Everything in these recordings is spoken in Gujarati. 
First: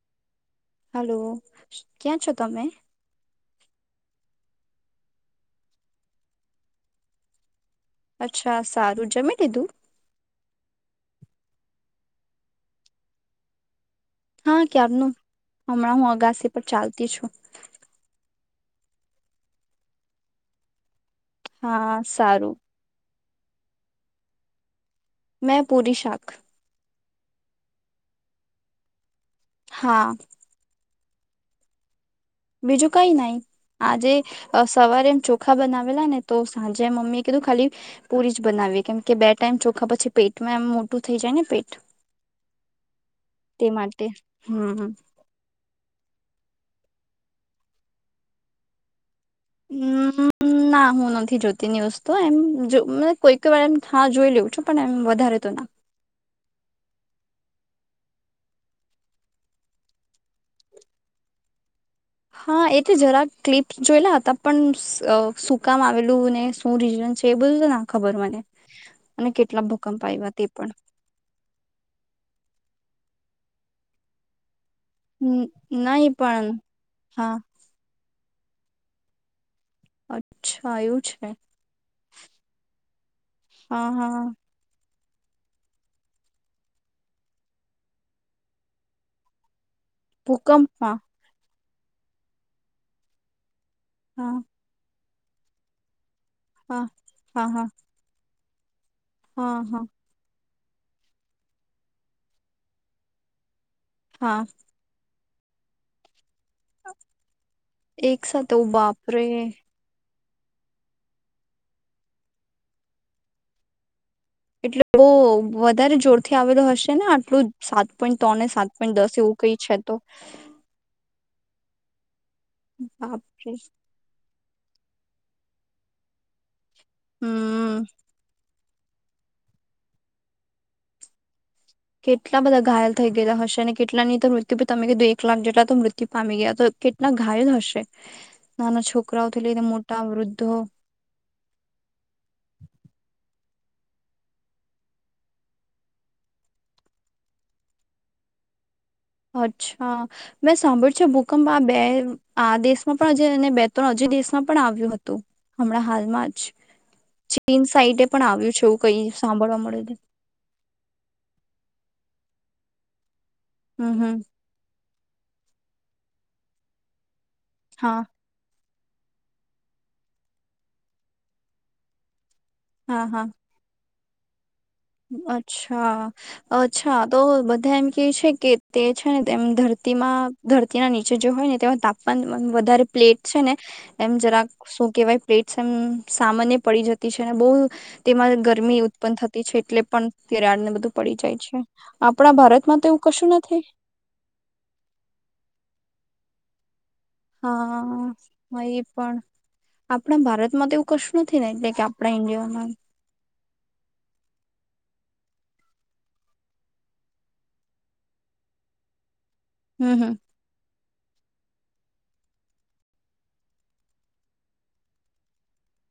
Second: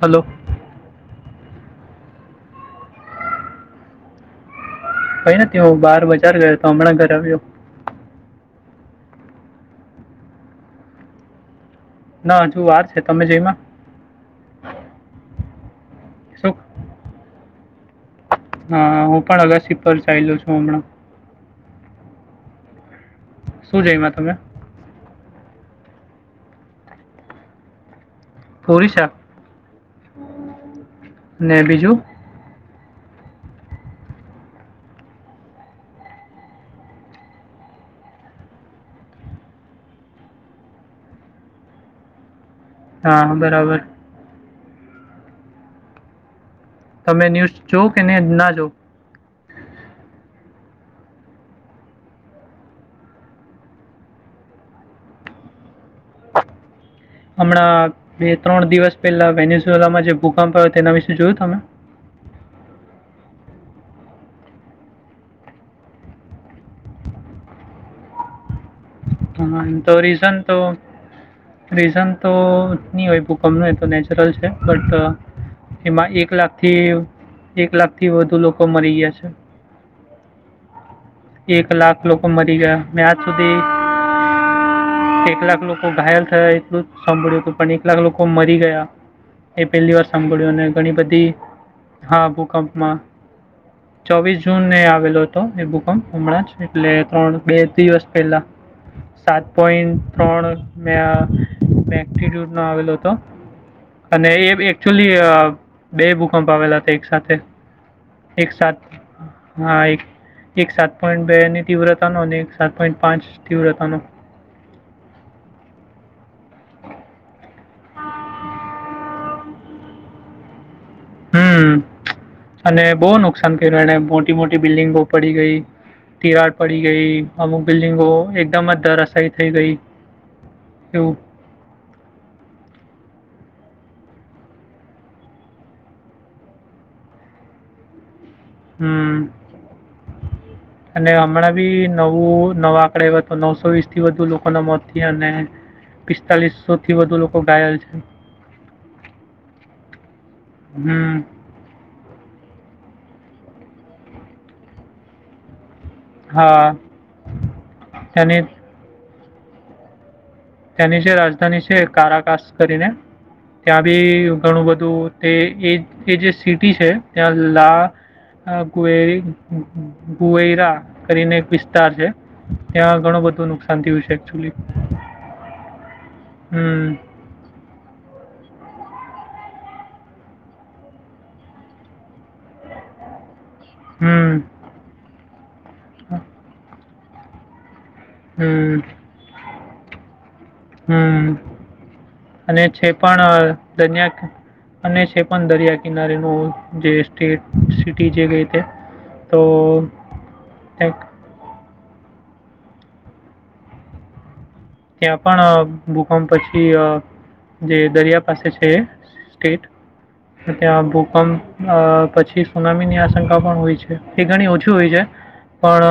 હલો હલો ક્યાં છો તમે ભઈ નથી હું બહાર બજાર ગયો તો હમણાં ઘર આવ્યો અચ્છા સારું જમી લીધું? ના હજુ વાર છે તમે જઈમાં હા કાર નુ હમણાં હું શું અગાસી પર ચાલતી છું. હા હું પણ અગસી પર ચાલ્યો છું હમણાં. હા સારું. શું જઈમાં તમે? મેં પૂરી શાક. પૂરી શાક? હા. ને બીજું? બીજું કઈ નઈ. આજે સવારે એમ ચોખા બનાવેલા ને તો સાંજે મમ્મી એ કીધું ખાલી પુરી જ બનાવ કેમ કે બે ટાઈમ ચોખા પછી પેટમાં એમ મોટું થઈ જાય ને પેટ. હા તે બરાબર માટે. હમ. તમે ન્યુઝ જો કે નહી ના જો? હમ ના હું નથી જોતી ન્યુઝ તો એમ કોઈકઈ વારમ હા જોઈ લેઉં છું. પણ એમ વધારે તો ના. [inaudible] હમણાં બે ત્રણ દિવસ પહેલા વેનસોલામાં જે ભૂકંપ આવયો તેના વિશે જોયું તમે? હા, એ તો જરા ક્લિપ્સ જોયેલા હતા પણ સુકામાં આવેલું ને શું રીજન છે એ બધું તો ના ખબર મને. અને હા કેટલા તો ભૂકંપ આવ્યા રીઝન તે તો રીઝન તો નહી હોય ગમનું એ તો નેચરલ છે, બટ પણ એમાં નહી એક પણ લાખથી હા એક લાખથી વધુ લોકો મરી ગયા છે. અચ્છા, એું એક લાખ લોકો મરી ગયા. મેં આજ સુધી હા હા એક લાખ લોકો ઘાયલ થયા એટલું જ સાંભળ્યું હતું પણ એક લાખ લોકો મરી ગયા. એ પહેલી વાર સાંભળ્યું અને ઘણી ભૂકંપમાં બધી, હા ભૂકંપમાં હા ચોવીસ જૂનને આવેલો હતો એ ભૂકંપ હમણાં જ હા એટલે ત્રણ હા બે હા દિવસ પહેલા. સાત હા હા પોઈન્ટ ત્રણ મે ન આવેલો હતો અને હા એ એકચુલી બે ભૂકંપ આવેલા હતા એક સાથે એક સાથે, હા એક એક સાત પોઈન્ટ બે ની તીવ્રતા ન અને એક સાત પોઈન્ટ પાંચ, તીવ્રતા ન એટલે બહ વધારે જોરથી આવેલો હશે ને આટલું જ સાત પોઈન્ટ ત્રણ ને સાત પોઈન્ટ દસ એવું કઈ છે તો હમ અને બહુ બાપરે નુકસાન કર્યું એને મોટી-મોટી બિલ્ડિંગો પડી ગઈ, તિરાડ પડી ગઈ, અમુક હમ બિલ્ડિંગો એકદમ જ ધ રશાયી થઈ ગઈ એવું કેટલા બધા ઘાયલ થઈ ગયા હશે અને કેટલાની તો મૃત્યુ તમે કધો એક લાખ જેટલા તો મૃત્યુ પામી ગયા તો કેટલા ઘાયલ હશે, નાના છોકરાઓથી હમ લઈને મોટા વૃદ્ધો અને હમણાં બી નવું નવ આકડ એ તો નવ સો વીસ થી વધુ લોકોના મોત થયા અને પિસ્તાલીસસો થી વધુ લોકો ઘાયલ છે. અચ્છા, મેં સાંભળ છે હમ ભૂકંપ આ બે આ દેશમાં પણ બે ત્રણ હજી દેશમાં પણ આવ્યું હતુ. હમણાં હાલમાં જ હા ચીન સાઈટે પણ ત્યાંની આવ્યું છે એવું કઈ સાંભળવા મળ્યું. ત્યાંની જે રાજધાની છે કારાકાસ કરીને ત્યાં હમ બી હમ ઘણું બધું તે એ એ જે સિટી છે લા હા કુવેરી કુવેરા કરીને એક વિસ્તાર છે. ત્યાં હા હા ઘણું બધું નુકસાન થયું છે એકચુલી. અચ્છા, હમ અચ્છા તો બધા એમ કે છે કે તે છે ને તેમ ધરતીમાં ધરતીના નીચે જો હોય ને તેમાં તાપમાન વધારે પ્લેટ છે ને એમ હમ જરાક શું કેવાય પ્લેટસ એમ સામાન્ય પડી જતી છે અને બોહ તેમાં ગરમી હમ ઉત્પન્ન થતી છે એટલે પણ તિરાડ ને બધું પડી હમ જાય છે. આપણા અને ભારતમાં તો છે એવું કશું પણ નથી. દરિયા અને છે પણ દરિયા કિનારેનું જે સ્ટેટ સિટી જે કહે તે હા એ પણ તો આપણા ભારતમાં તો એવું ત્યાં કશું નથી ને એટલે કે આપણા ઇન્ડિયામા ત્યાં પણ અ ભૂકંપ પછી અ જે દરિયા પાસે છે એ સ્ટેટ હમ હમ અને ત્યાં બુક પણ અ પછી સુનામીની આશંકા પણ હોય છે એ ઘણી ઓછી હોય છે પણ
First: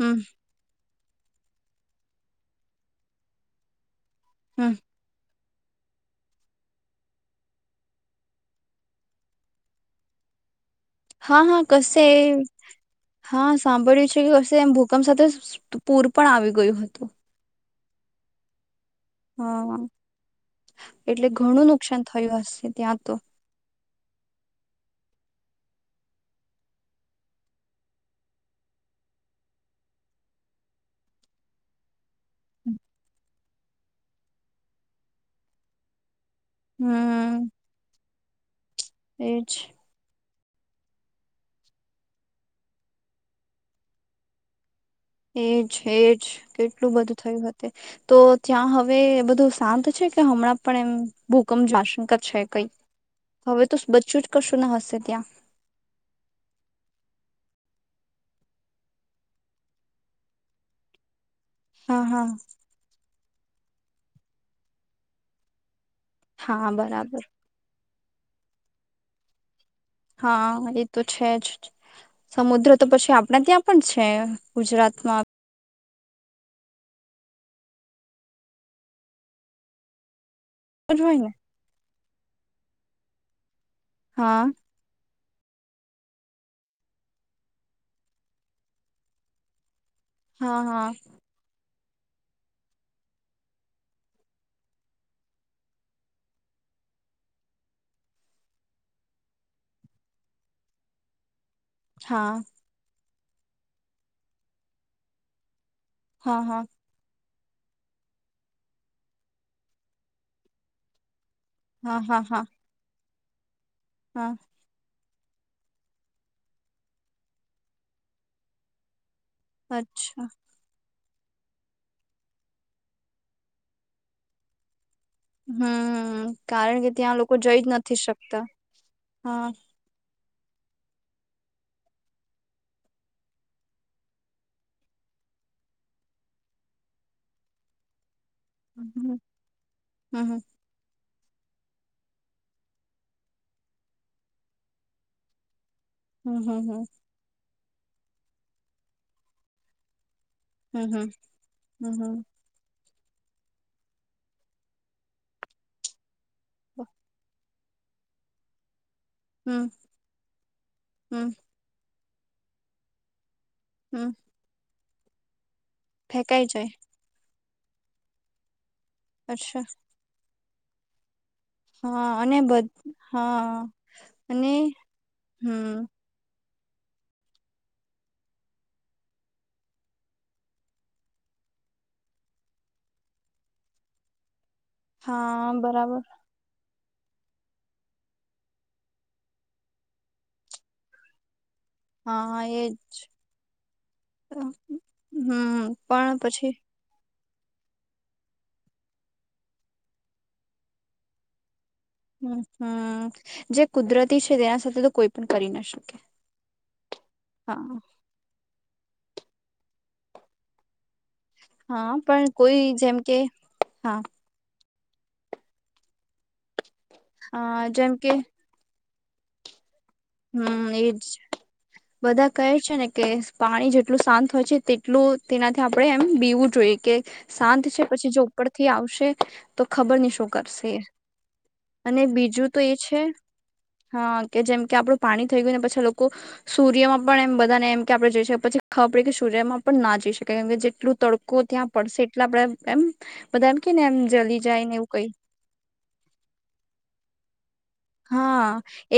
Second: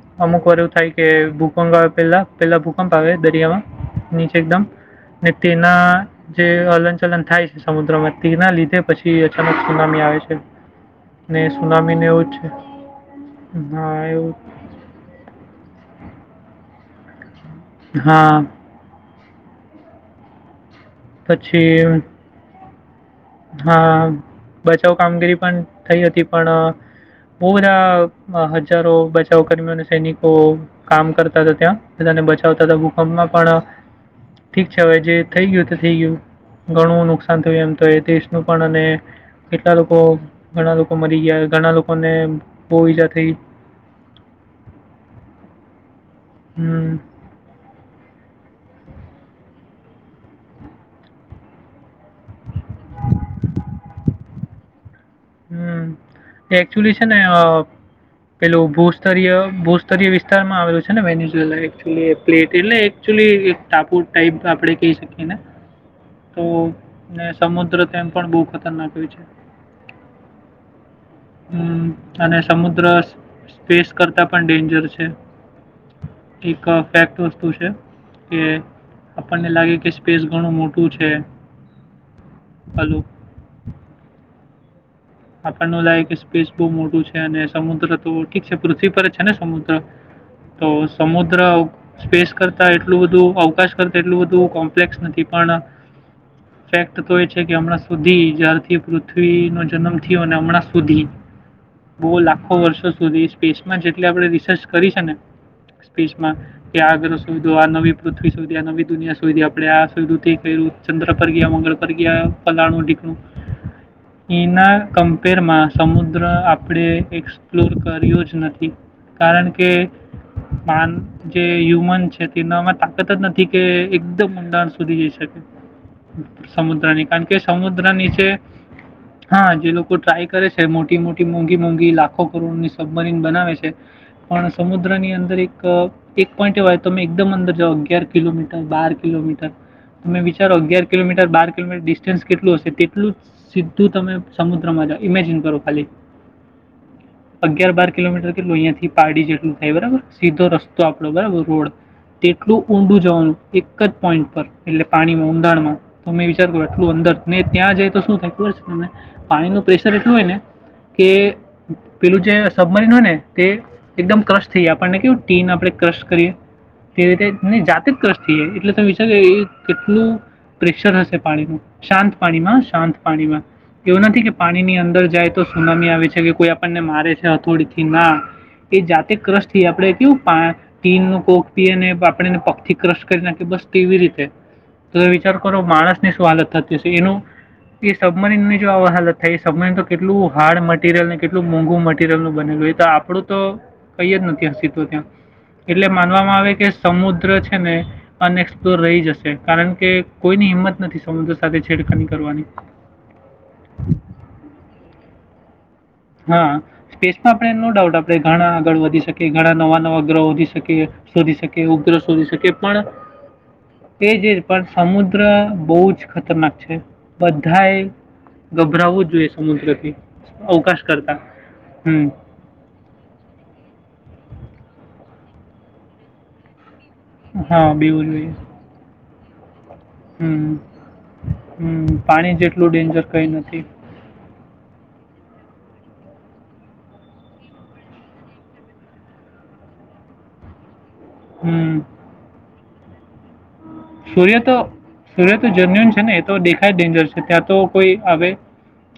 હમ અમુક વાર એવું થાય કે ભૂકંપ આવે પેલા પેલા ભૂકંપ આવે દરિયામાં નીચે એકદમ હમ ને તેના જે હલન ચલન થાય છે સમુદ્રમાં તેના લીધે પછી અચાનક સુનામી આવે છે. ને હા-હા કસે સુનામીને એવું જ છે હા સાંભળ્યું છે કે વર્ષે એમ ભૂકંપ સાથે પૂર પણ આવી ગયું હતું. હા. હા એટલે ઘણું પછી નુકસાન થયું હશે ત્યાં તો. હા બચાવ કામગીરી પણ થઈ હતી પણ બોઉ બધા હજારો બચાવ કર્મીઓ અને સૈનિકો કામ કરતા હતા ત્યાં. બધાને બચાવતા હતા ભૂકંપમાં પણ ઠીક છે હવે જે થઈ ગયું તે થઈ ગયું. ઘણું નુકસાન હમ થયું એમ તો એ દેશનું પણ અને એજ કેટલા લોકો ઘણા લોકો મરી ગયા. ઘણા લોકોને બહુ ઈજા થઈ. એજ એજ હમ કેટલું બધું થયું હતે તો ત્યાં હવે બધું શાંત છે કે હમણાં પણ એમ ભૂકંપ જ આશંકા છે કઈ. હવે તો બચિયું જ કશું ના હશે ત્યાં. હમ્મ એકચુલી છે ને અ પેલું ભૂસ્તરીય-ભૂસ્તરીય વિસ્તારમાં આવેલું છે ને વેનીશ પ્લેટ હા એ હા પ્લેટ એટલે એક્ક્યુલી એક ટાપુ ટાઈપ આપડે કહી શકીયે એને. તો હા બરાબર ને સમુદ્ર તેમ પણ બહુ ખતરનાક હોય છે. હા એ તો છે જ અને સમુદ્ર તો પછી આપણા ત્યાં પણ સ્પેસ છે કરતા પણ ડેન્જર છે. ગુજરાતમાં એક ફેક્ટ વસ્તુ છે કે આપણને લાગે કે સ્પેસ ઘણું મોટું જ છે. હોય ને હાલો. હા. આપણને એવુ લાગે કે સ્પેસ બહુ મોટું છે અને સમુદ્ર તો ઠીક છે પૃથ્વી પર જ છે ને સમુદ્ર હા તો હા સમુદ્ર સ્પેસ કરતા એટલું બધું અવકાશ કરતા એટલું બધું કોમ્પ્લેક્સ નથી પણ ફેક્ટ તો એ છે કે હમણાં સુધી જ્યારથી પૃથ્વીનો જન્મ થિયું હમણાં સુધી બહુ હા લાખો વર્ષો સુધી સ્પેસમાં જેટલી આપણે રિસર્ચ કરી છે ને સ્પેસમાં હા હા હા કે આગળ શોધીયું આ નવી પૃથ્વી સુધી આ નવી દુનિયા શોઇધી આપડે આ શોધીયું તે કઇરુ ચંદ્ર પર ગિયા. મંગલ પર હા હા ગિયા હા ફલાણું દીકણું હા એના કમ્પેરમાં સમુદ્ર આપણે એક્સપ્લોર કર્યો જ નથી. કારણ કે અચ્છા માન જે હ્યુમન છે તેને અમે તાકાત જ નથી કે એકદમ ઊંડાણ સુધી જઈ શકે હમ કારણ સમુદ્રની ત્યાં કારણ લોકો કે જઈ જ સમુદ્ર નથી નીચે શકતા હા જે લોકો ટ્રાય કરે છે મોટી-મોટી મોંઘી-મોંઘી લાખો કરોડની સબમરીન બનાવે છે પણ સમુદ્રની ની અંદર એક એક પોઈન્ટ એવાય તમે એકદમ અંદર જાવ અગિયાર કિલોમીટર હમ બાર હમ કિલોમીટર તમે હમ વિચારો અગિયાર કિલોમીટર બાર, કિલોમીટર ડિસ્ટન્સ કેટલું હશે, તેટલું સીધું તમે સમુદ્ર જા ઇમેજિન કરો ખાલી હમ્મ, હમ્મ હા અગિયાર બાર કિલોમીટર કે લોહીિયાંથી, પાડી જેટલું થાય બરાબર સીધો રસ્તો આપણો હમ બરાબર, રોડ હમ હમ તેટલું ઊંડું જવાનું એક જ પોઈન્ટ પર એટલે પાણીમાં ઉઊડાણમાં, તો મેં વિચાર કરો આટલું અંદર ને ત્યાં જાય તો શું થતું હો છે, તને હમ પાણીનું હમ પ્રેશર એટલું હોય, ને કે હમ પેલું જે સબમરીન હો, ય ને તે હમ એકદમ ક્રશ થઈ આપણને કેવું ટીન આપણે ક્ર કરીએ ફેંકાઈ જાય તે રીતે જાતે, જ ક્ર થઈાય એટલે તમે વિચાર અચ્છા કેટલુ પ્રેશર હશે, પાણીનું હા શાંત અને પાણીમાં, બધ શાંત પાણીમાં હા એવું નથી, કે અને પાણીની અંદર જાય, તો હમ સુનામી આવે છે, કે કોઈ આપણને મારે છે હથોડી થી ના એ જાતે ક્રશ થી, આપણે કેવું પા ટીન નું કોક પી અને આપણેને પગ થી, ક્રશ કરી નાખ બસ કેવી રીતે તો વિચાર હા કરો બરાબર માણસની શું હાલત થતી છે, એનું એ સબમરીનની જો આવા હાલત થઈ, સમય તો કેટલું હાર્ડ મટીરિયલ ને કેટલું ટલું મોંઘુ મટીરિયલનુ હા બનેલું એ એજ તો આપણું તો કઈ જ નથી. હસી તો ત્યાં હમ એટલે પણ માનવામાં પછી આવે, કે સમુદ્ર ને અનએક્સપ્લોર રહી, જશે કારણ કે કોઈની હિંમત નથી, સમુદ્ર સાથે છેડખાની હમ, કરવાની હમ જે કુદરતી છે, તેના સાથે તો કોઈ પણ કરી ના શકે હા, સ્પેસમાં આપણે નો હા ડાઉટ આપણે ઘણા આગળ વધ શકે ઘણા નવા, નવા ગ્રહો થઈ, શકે શોધી શકે, હા ઉગ્ર શોધી પણ શકે કોઈ પણ જેમ કે એ જે પણ સમુદ્ર બહુજ ખતરનાક છે, હા બધાએ જેમ ગભરાવું જ એ સમુદ્રથી. હા, એ અવકાશ કરતાં હમ બધા કહે છેને, કે પાણી જેટલું શાંત હોય છે, તેટલું તેનાથી આપણે એમ પીવું જોઈએ કે સાજ હા છે, બીવું પછી જો જોઈએ ઉપરથી આવશે તો ખબર નહી, શું હમ કરશે હમ અને પાણી બીજું તો જેટલું એ છે, ડેન્જર કંઈ નથી હા કે જેમ કે આપડું પાણી થઈ, ગયુંને પછી લોકો સૂર્યમાં પણ એમ બધાને એમ કે આપડણે જોઈ. શએ પછી ખબ પડે કે સૂર્યમાં પણ ના જ મ જેટલું તડકોું, ત્યાં હમ પડશે એટલા આપડે એમ બધા કે ને એમ જલી સૂર્ય તો જાય ને એવું કઈ સૂર્ય તો જન્યુન છેને, એ તો દેખાય ડેન્જર છે, ત્યાં તો કોઈ આવે હા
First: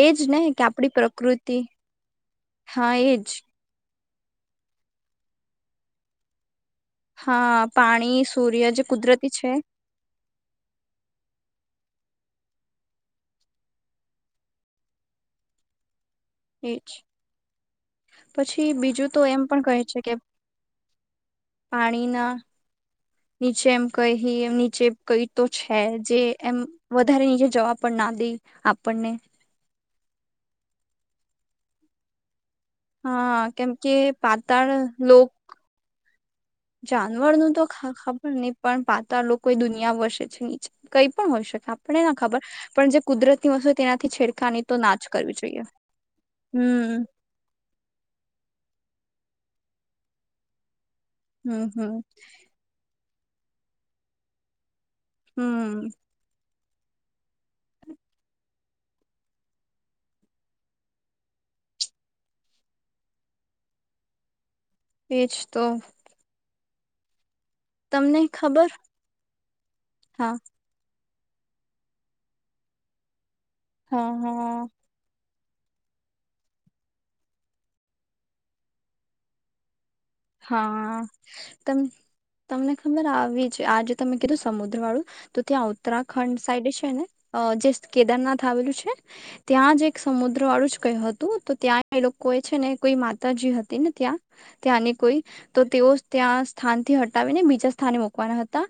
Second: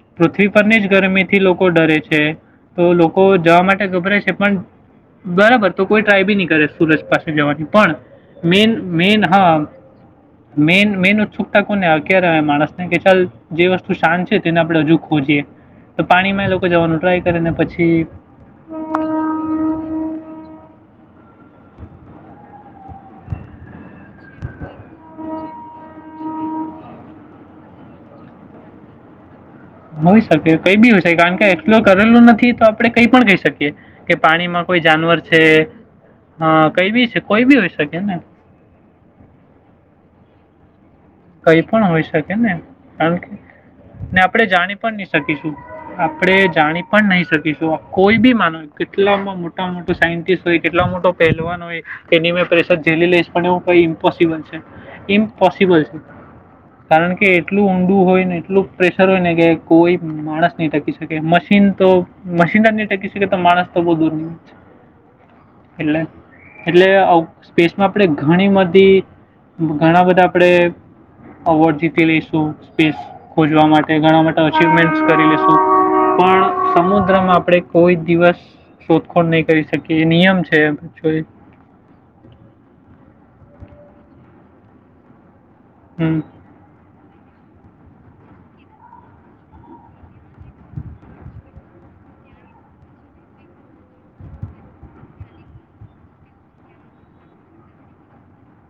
એજ ને પૃથ્વી, કે પરની જ આપડી ગરમીથી પ્રકૃતિ લોકો ડરે છે. તો હા લોકો એજ જવા માટે ગભરે છે, પણ બરાબર તો કોઈ ટ્રાય બી નહી, કરે સુરજ પાસે હા જવાની પણ પાણી મેન સૂર્ય જે મેન કુદરતી હા છે [inaudible] મેન, મેન ઉત્સુકતા કોને આવે ક્યારે આવે માણસને કે ચાલ જે વસ્તુ શાંત છે. તેને આપણે હજુ ખોજએ તો પાણીમાં એ લોકો એજ જવાનું, ટ્રાય કરે ને પછી પછી બીજું તો એમ પણ કહે છે કે પાણીના નીચે એમ કઈ એમ નીચે કઈ તો છે, જે એમ વધારે નીચે જવા પડે ના, દે આપણને. હોય, શકે કઈ બી છે, કારણ કે એક્સપ્લોર કરેલું નથી. તો આપણે કઈ પણ કહી હા કેમ શકીએ કે, પાણીમાં પાતાળ કોઈ જાનવર લોક છે. અ, કંઈ બી છે કોઈ જાનવરનું બી હોઈ ખાસ, તો શકે ને ખબર નહી પણ પાતાળ લોકો દુનિયા વસે છે, નીચે. કઈ પણ હોય, કંઈ શકે પણ હોઈ આપણને ના શકે ખબર ને પણ જે કારણ કે કુદરતની વસ્તુ હોય, તેનાથી છેડકાની તો નાજ કરવી જોઈએ. આપણેે જાણી હમ પણ નહી, શકીશું કોઈ બી માનો કેટલા મોટામાં મોટા સાયન્ટિસ્ટ હોય, કેટલા મોટો હમ પહેલવાન હોય હમ એની મેં પરેશદ ઝીલી લઈશ પણ એવું કંઈ ઇમ્પોસિબલ છે, ઇમ્પોસિબલ હમ છે. કારણ કે, એટલું ઊંડું હોય, ને એટલું પ્રેશર હોય ને કે, કોઈ માણસ નહી, ટકી શકે એમજ એમ તો મશીન જ ન ટકી શકે, તો માણસ તો બહુ દૂર એજ તો. એટલે, સ્પેસમાં આપણે તમને ઘણી ખબર બધી, ઘણા બધા હા આપણેે અવોર્ડ જીતી લઈશું. સ્પેસ ખોજવા માટે હા ઘણા માટે હા અચવમેન્ટ કરી લઈશું. પણ સમુદ્રમાં આપણે કોઈ દિવસ શોધખોળ નહીં કરી શકીએ. એ નિયમ છે હા, જો એ. તમ તમને ખબર આવી. આજ તમે કીધું સમુદ્રવાળું તો ત્યાં હમ ઉત્તરાખંડ સાઈડે છે ને. આ જે કેદારનાથ આવેલું છે. ત્યાં જ એક સમુદ્ર વાળું જ કહ્યું હતું તો ત્યાં એ લોકો કોઈ છે ને, કોઈ માતાજી હતી ને ત્યાં. ત્યાંની તો તેઓ ત્યાં સ્થાનથી હટાવીને બીજા સ્થાને મકવાના હતા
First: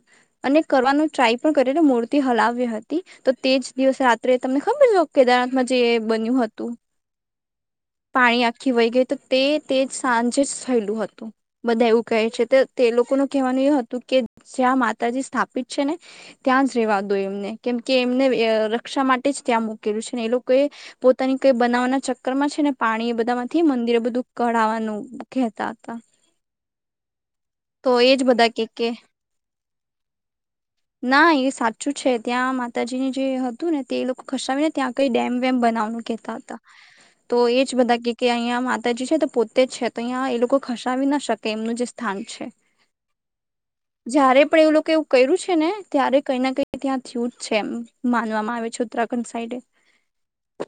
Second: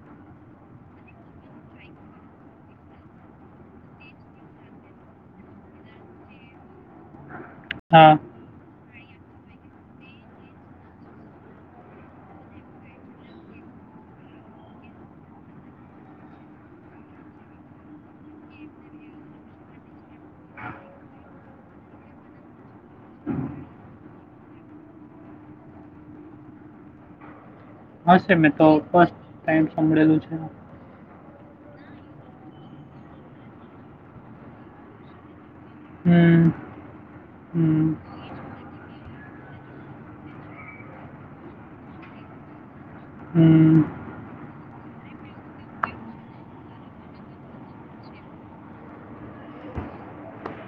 અને કરવાનું ટ્રાય મૂઁતિ હલાવી હતી, તો તેજ દિવસે રાત્રે તમને ખબર, કેદારનાથમાં જે બન્યું. હતું. [unintelligible] હા પાણી આખી વહી ગઈતો તે, તે જ સાંજે જ થયેલું હતું. બધા એવું કહે છે, તો તે લોકોનું કહેવાનું એ હતું કે, જ્યાં માતાજી સ્થાપિત છે ને ત્યાં જ રેવા દો એમને. કેમ કે, એમને રક્ષા માટે જ ત્યાં મૂકેલું છે ને એ લોકોએ પોતે ત કંઈ બનાવવાના ચક્કરમાં છે ને પાણીએ બધામાંથી મંદિરે બધું કઢાવાનું કહેતા હતા. તો એજ નમસ્તે બધા કે મિત્રો, કે ફસ્ટ ટાઈમ સાભળેલું છે. હા, એ સાચું છે. ત્યાં માતાજીને જે હતું ને તે એ લોકો ખસાવીને ત્યાં કંઈ ડેમ ડેમ બનાવા કેહતા હમ હતા, તો એજ હમ બધા કહે, અહીંયા માતાજી છે, તો તે છે, તો અહીં એ લોકો ખસાવી ના શકે. એમનું જે સ્થાન છે. હમ જયારે પણ એવું લોકો એવું કર્યું છે. ને ત્યારે કઈ ના કઈ ત્યાં થયું જ છે, એમ માનવામાં આવે છે. ઉત્તરાખંડ સાઈડ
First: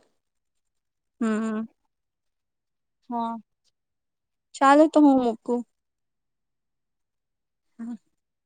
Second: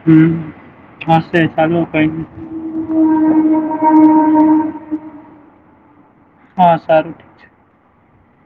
હમ, હશે. ચાલું, કંઈ નહીં. હા. ચાલ તો, હું મૂકું. હા, સારું ઠીક છે. [unintelligible]